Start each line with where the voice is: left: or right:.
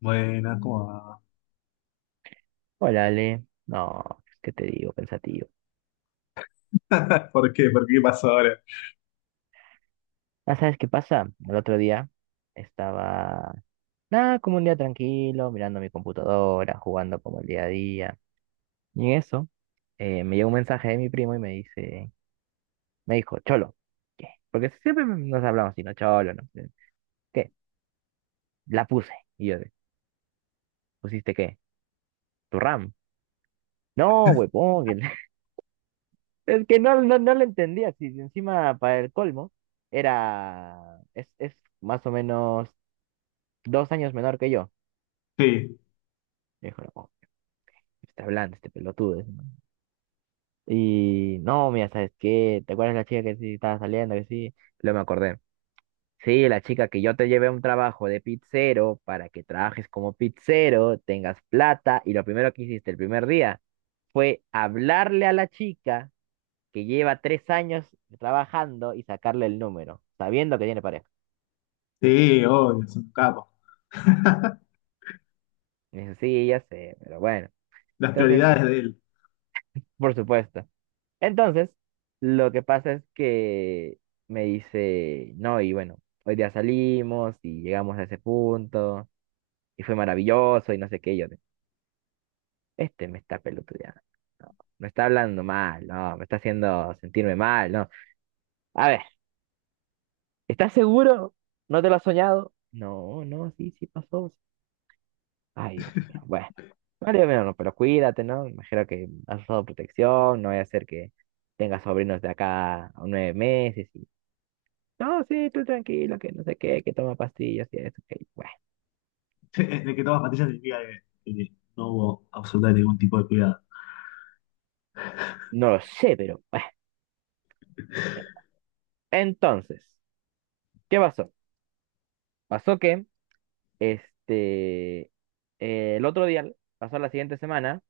left: Buena, ¿cómo va?
right: Hola, Ale. No, pues, ¿qué te digo? Pensativo.
left: ¿Por qué? ¿Por qué pasó ahora?
right: Ah, ¿sabes qué pasa? El otro día estaba, nada, como un día tranquilo, mirando mi computadora, jugando como el día a día. Y en eso, me llegó un mensaje de mi primo y me dijo, Cholo, ¿qué? Porque siempre nos hablamos así, no, Cholo, no. ¿Qué? La puse. Y yo, de, ¿pusiste qué? ¿Tu RAM? No, huevón. Es que no lo entendía. Si encima, para el colmo, es más o menos 2 años menor que yo.
left: Sí,
right: Dijo, no, está hablando este pelotudo, dice, ¿no? Y no, mira, ¿sabes qué? ¿Te acuerdas la chica que sí estaba saliendo? Que sí. Luego me acordé. Sí, la chica que yo te llevé a un trabajo de pizzero para que trabajes como pizzero, tengas plata. Y lo primero que hiciste el primer día fue hablarle a la chica que lleva 3 años trabajando y sacarle el número, sabiendo que tiene pareja.
left: sí, obvio, es un capo.
right: Y dice, sí, ya sé, pero bueno.
left: Las
right: Entonces,
left: prioridades de él.
right: por supuesto. Entonces, lo que pasa es que me dice, no, y bueno, hoy día salimos y llegamos a ese punto y fue maravilloso y no sé qué. Y yo, de, este me está pelotudeando, no, me está hablando mal, no, me está haciendo sentirme mal, no. A ver, ¿estás seguro? ¿No te lo has soñado? No, no, sí, sí pasó. Ay, Dios mío, bueno. Vale, bueno, pero cuídate, ¿no? Imagino que has usado protección, no vaya a ser que tengas sobrinos de acá a 9 meses. No, sí, tú tranquilo, que no sé qué, que toma pastillas y eso, que bueno,
left: De que tomas pastillas significa que no hubo absolutamente ningún tipo de cuidado.
right: no lo sé, pero bueno. Entonces, ¿qué pasó? Pasó que, este, el otro día, pasó la siguiente semana,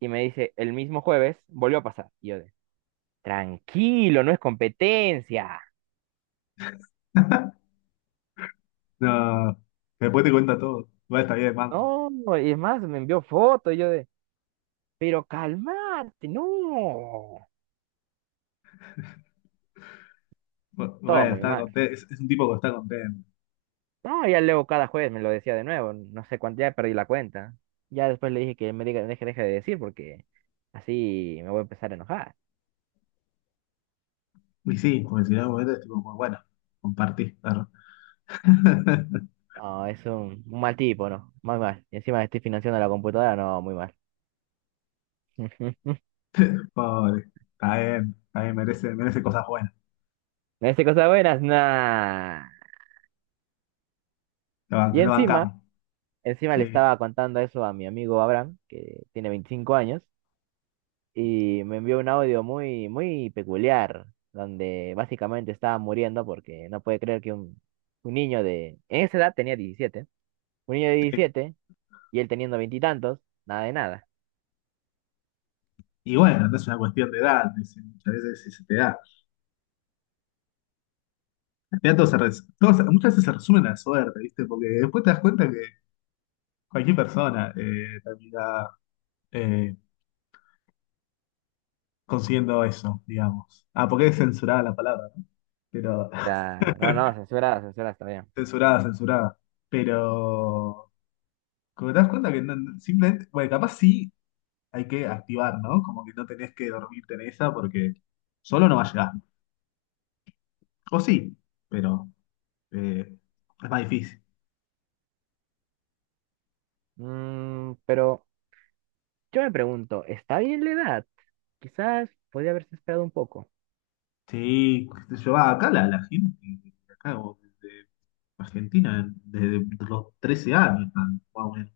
right: y me dice, el mismo jueves, volvió a pasar. Y yo de, tranquilo, no es competencia.
left: No, después te cuenta todo. Bueno, está bien, manco.
right: No, y es más, me envió fotos, y yo de, pero calmate, no. Todo
left: Bueno,
right: muy
left: está
right: mal.
left: contento. Es un tipo que está contento.
right: No, ya luego cada jueves me lo decía de nuevo, no sé cuánto, ya perdí la cuenta. Ya después le dije que me diga, deje de decir porque así me voy a empezar a enojar.
left: Y sí, porque si no, en algún momento es tipo, como, bueno, compartí, perro.
right: No, es un mal tipo, ¿no? Muy mal. Y encima estoy financiando la computadora, no, muy mal.
left: Pobre, está bien, merece, merece cosas buenas.
right: Me dice cosas buenas, nah.
left: Lo,
right: Y
left: lo
right: encima,
left: bancamos.
right: encima le
left: Sí.
right: estaba contando eso a mi amigo Abraham, que tiene 25 años, y me envió un audio muy, muy peculiar, donde básicamente estaba muriendo porque no puede creer que un niño de... En esa edad tenía 17, un niño de
left: Sí.
right: 17, y él teniendo veintitantos, nada de nada.
left: Y bueno, no es una cuestión de edad, muchas veces se te da. Ya todo todo muchas veces se resume en la suerte, ¿viste? Porque después te das cuenta que cualquier persona termina eh, consiguiendo eso, digamos. Ah, porque es censurada la palabra, ¿no? Pero,
right: O sea, no, no, censurada, censurada está bien.
left: censurada, censurada. Pero, como te das cuenta que no, simplemente, bueno, capaz sí hay que activar, ¿no? Como que no tenés que dormirte en esa porque solo no va a llegar. O sí, pero eh, es más difícil.
right: Pero yo me pregunto, ¿está bien la edad? Quizás podría haberse esperado un poco.
left: Sí, qué sé yo, ah, acá la, la gente, acá o desde Argentina, desde los 13 años están, más o menos.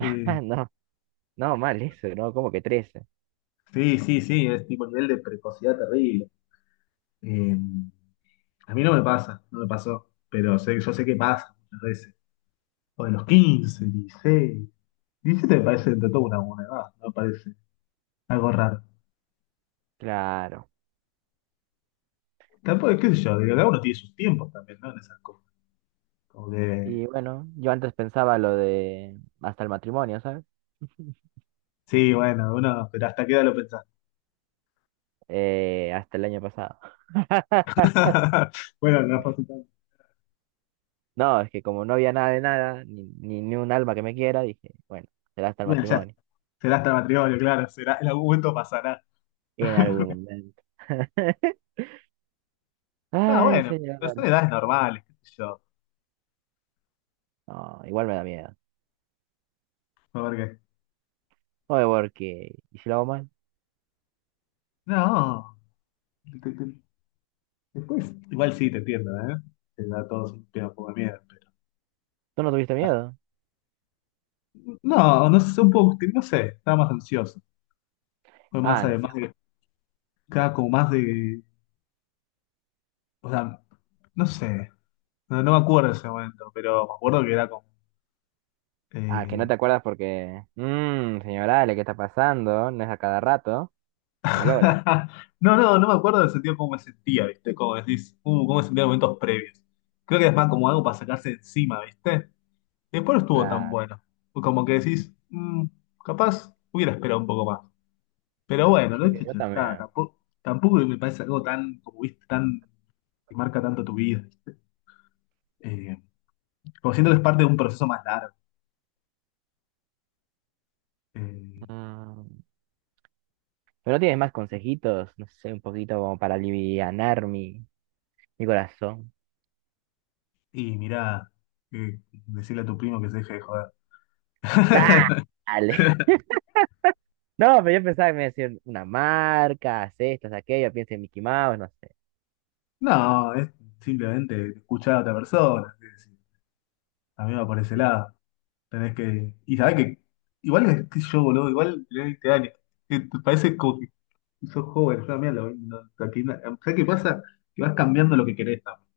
right: Ah, no, no, mal eso, ¿no? Como que 13.
left: sí, sí, sí, es tipo nivel de precocidad terrible. Eh, a mí no me pasa, no me pasó, pero sé, yo sé que pasa muchas veces. O de los 15 16 17 me parece entre todo una buena edad, no me parece algo raro.
right: Claro.
left: Tampoco, qué sé yo, digo, cada uno tiene sus tiempos también, ¿no? En esas cosas. Como que,
right: Y bueno, yo antes pensaba lo de hasta el matrimonio, ¿sabes?
left: sí, bueno, uno, pero hasta qué edad lo pensás.
right: Hasta el año pasado.
left: Bueno, no fue así tanto.
right: No, es que como no había nada de nada, ni un alma que me quiera, dije, bueno, será hasta el
left: Bueno, ya está.
right: matrimonio.
left: Será hasta el matrimonio, claro, será, en algún momento pasará.
right: Y en algún momento.
left: Está
right: Ay,
left: bueno,
right: señor.
left: pero son edades normales, qué sé yo.
right: No, igual me da miedo.
left: A ver qué.
right: Oye, porque, ¿y si lo hago mal?
left: No, te- te- después, igual sí, te entiendo, ¿eh? Te da todo un tema un poco de miedo, pero.
right: ¿Tú no tuviste miedo?
left: No, no sé, un poco, no sé, estaba más ansioso. Fue más,
right: Ah, en sí.
left: además de, cada como más de, o sea, no sé, no, no me acuerdo de ese momento, pero me acuerdo que era como,
right: Ah, que no
left: eh,
right: te acuerdas porque... Señor Ale, ¿qué está pasando? No es a cada rato. Se malora.
left: No, no, no me acuerdo del sentido cómo me sentía, ¿viste? Como decís, cómo me sentía en momentos previos. Creo que es más como algo para sacarse de encima, ¿viste? Después no estuvo tan
right: Claro.
left: bueno. Como que decís, "Mm, capaz hubiera esperado un poco más. Pero bueno, no he
right: Sí, yo
left: hecho está,
right: también.
left: tampoco, tampoco me parece algo tan, como viste, tan, que marca tanto tu vida, ¿viste? Eh, como siento que es parte de un proceso más largo. Eh,
right: Mm. Pero no tienes más consejitos, no sé, un poquito como para alivianar mi corazón.
left: y mirá, eh, decirle a tu primo que se deje de joder.
right: Dale. No, pero yo pensaba que me iba a decir una marca, haz esto, haz aquello, pienso en Mickey Mouse, no sé.
left: No, es simplemente escuchar a otra persona. Es decir, a mí me va por ese lado. Tenés que. Y sabés que. Igual es que yo, boludo. Igual tenés 20 años. Que te parece como que sos joven. Yo mira mí a los 20 aquí ¿Sabés qué pasa? Que vas cambiando lo que querés también.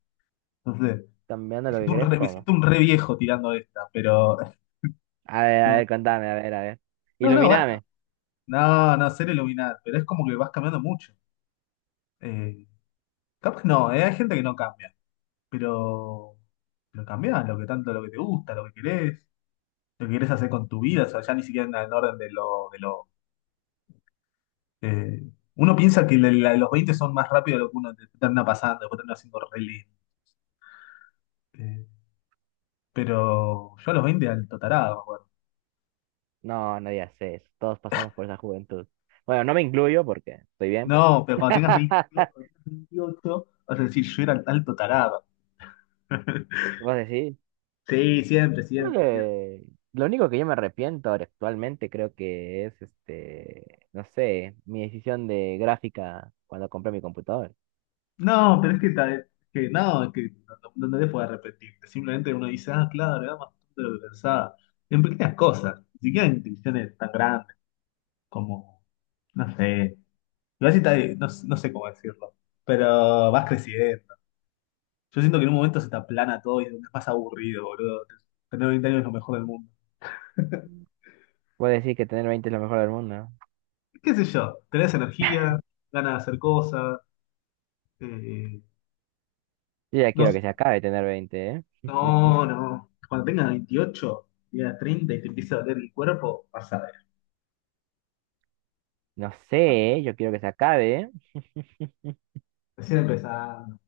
left: Entonces,
right: ¿Cambiando lo que crees?
left: me
right: ¿Cómo?
left: siento un re viejo tirando esta. Pero.
right: A ver, contame, a ver, a ver.
left: No, no,
right: Ilumíname.
left: no, no, ser iluminado. Pero es como que vas cambiando mucho. Eh, capaz no, hay gente que no cambia. Pero. Pero cambiás lo que tanto, lo que te gusta, lo que querés. Lo que querés hacer con tu vida, o sea, ya ni siquiera en orden de lo... De lo eh, uno piensa que los 20 son más rápidos de lo que uno termina pasando, después termina siendo re lento. Eh, pero yo a los 20 alto tarado, me acuerdo.
right: No, no digas eso. Todos pasamos por esa juventud. Bueno, no me incluyo porque estoy bien, pero
left: No, pero cuando tengas 28, vas a decir, yo era alto tarado.
right: vos decís.
left: Sí, siempre,
right: Creo
left: siempre, siempre.
right: que lo único que yo me arrepiento ahora actualmente creo que es, no sé, mi decisión de gráfica cuando compré mi computador.
left: No, pero es que, que no, es que no, no te puedes arrepentirte. Simplemente uno dice, ah, claro, era más tonto de lo que pensaba. En pequeñas cosas, ni siquiera en decisiones tan grandes como, no sé. Igual si no, no sé cómo decirlo, pero vas creciendo. Yo siento que en un momento se te aplana todo y es más aburrido, boludo. Tener 20 años es lo mejor del mundo.
right: Vos decís que tener 20 es lo mejor del mundo, ¿no?
left: ¿Qué sé yo? Tenés energía, ganas de hacer cosas. eh,
right: Yo ya
left: no,
right: quiero
left: sé.
right: que se acabe tener 20, ¿eh?
left: No, no. Cuando tengas 28, tengas 30 y te empieza a doler el cuerpo, vas a ver.
right: No sé, yo quiero que se acabe.
left: Recién empezando.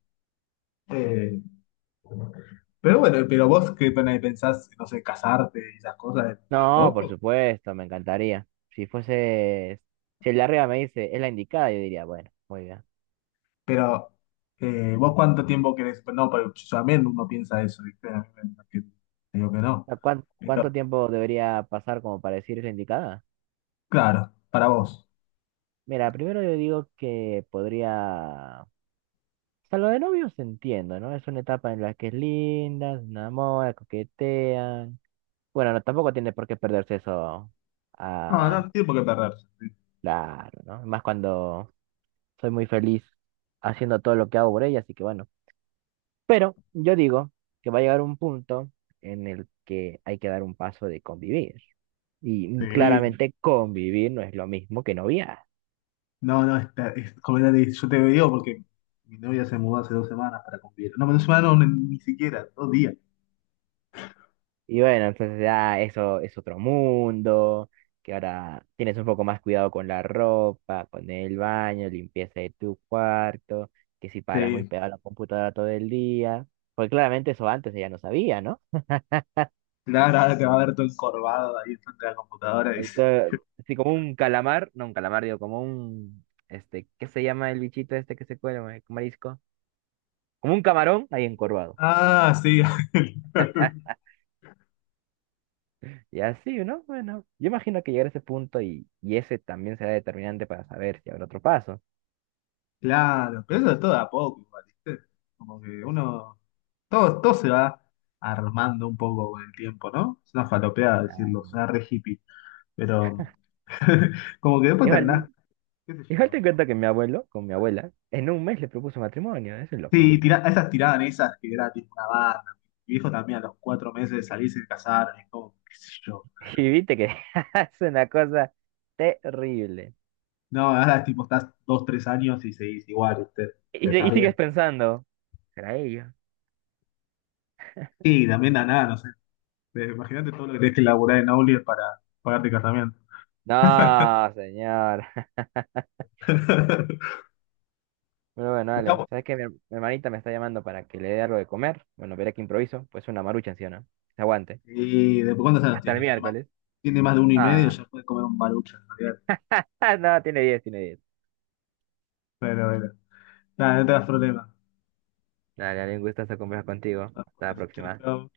left: Eh, pero bueno, pero vos qué pena pensás, no sé, casarte y esas cosas dentro de
right: No, por
left: poco.
right: supuesto, me encantaría. Si fuese, si el de arriba me dice, es la indicada, yo diría, bueno, muy bien.
left: Pero, ¿vos cuánto tiempo querés? Pues no, pero yo también uno piensa eso, ¿viste? A mí te digo que no.
right: ¿Cuánto
left: Pero,
right: tiempo debería pasar como para decir es la indicada?
left: claro, para vos.
right: Mira, primero yo digo que podría... O sea, lo de novios entiendo, ¿no? Es una etapa en la que es linda, se enamora, coquetean. Bueno, no, tampoco tiene por qué perderse eso.
left: No, no
right: Ah,
left: no tiene por qué perderse.
right: claro, ¿no? Más cuando soy muy feliz haciendo todo lo que hago por ella, así que bueno. Pero yo digo que va a llegar un punto en el que hay que dar un paso de convivir. Y
left: Sí.
right: claramente convivir no es lo mismo que noviar.
left: No, no, está, es completamente- Yo te digo porque mi novia se mudó hace 2 semanas para convivir. No, 2 semanas no, ni, ni siquiera, 2 días.
right: Y bueno, entonces ya eso es otro mundo, que ahora tienes un poco más cuidado con la ropa, con el baño, limpieza de tu cuarto, que si paras muy
left: Sí.
right: pegado a la computadora todo el día. Pues claramente eso antes ella no sabía, ¿no?
left: Claro, ahora te va a ver todo encorvado ahí frente a la computadora y
right: Ahí
left: dice,
right: está, así como un calamar, no un calamar, digo, como un, ¿qué se llama el bichito este que se cuela, marisco? Como un camarón ahí encorvado.
left: ah, sí.
right: Y así, ¿no? Bueno, yo imagino que llegar a ese punto y, ese también será determinante para saber si habrá otro paso.
left: Claro, pero eso es todo de a poco, igual, ¿viste? Como que uno. Todo, todo se va armando un poco con el tiempo, ¿no? Es una falopeada decirlo,
right: Ah,
left: suena re hippie, pero como que después
right: Igual,
left: terminás, qué sé
right: igual
left: yo.
right: te cuento que mi abuelo, con mi abuela, en un mes le propuso matrimonio, eso es
left: Sí,
right: loquito.
left: tira, esas tiraban esas que era tipo una banda. Mi viejo también a los 4 meses de salir se casaron, es como, qué sé yo.
right: Y viste que es una cosa terrible.
left: No, ahora tipo estás 2, 3 años y seguís igual, ¿viste? Te
right: Y
left: estás
right: sigues
left: bien.
right: pensando, ¿será ella?
left: Sí, también da nada, no sé. Imagínate todo lo que tenés que laburar en Aulier para pagarte casamiento.
right: No, señor. Bueno, bueno, dale.
left: Está,
right: ¿Sabes qué? Mi hermanita me está llamando para que le dé algo de comer. Bueno, veré que improviso. Pues una marucha, ¿sí o no? Se aguante.
left: y después, ¿cuántos años
right: Hasta el
left: tiene?
right: miércoles.
left: Tiene más de uno y medio,
right: Ah,
left: ya puede comer un barucho en realidad.
right: ah, no, tiene diez.
left: Pero bueno, nada, no te das problema.
right: Dale, dale, un gustazo conversar contigo.
left: Chao,
right: Hasta la próxima.
left: chao.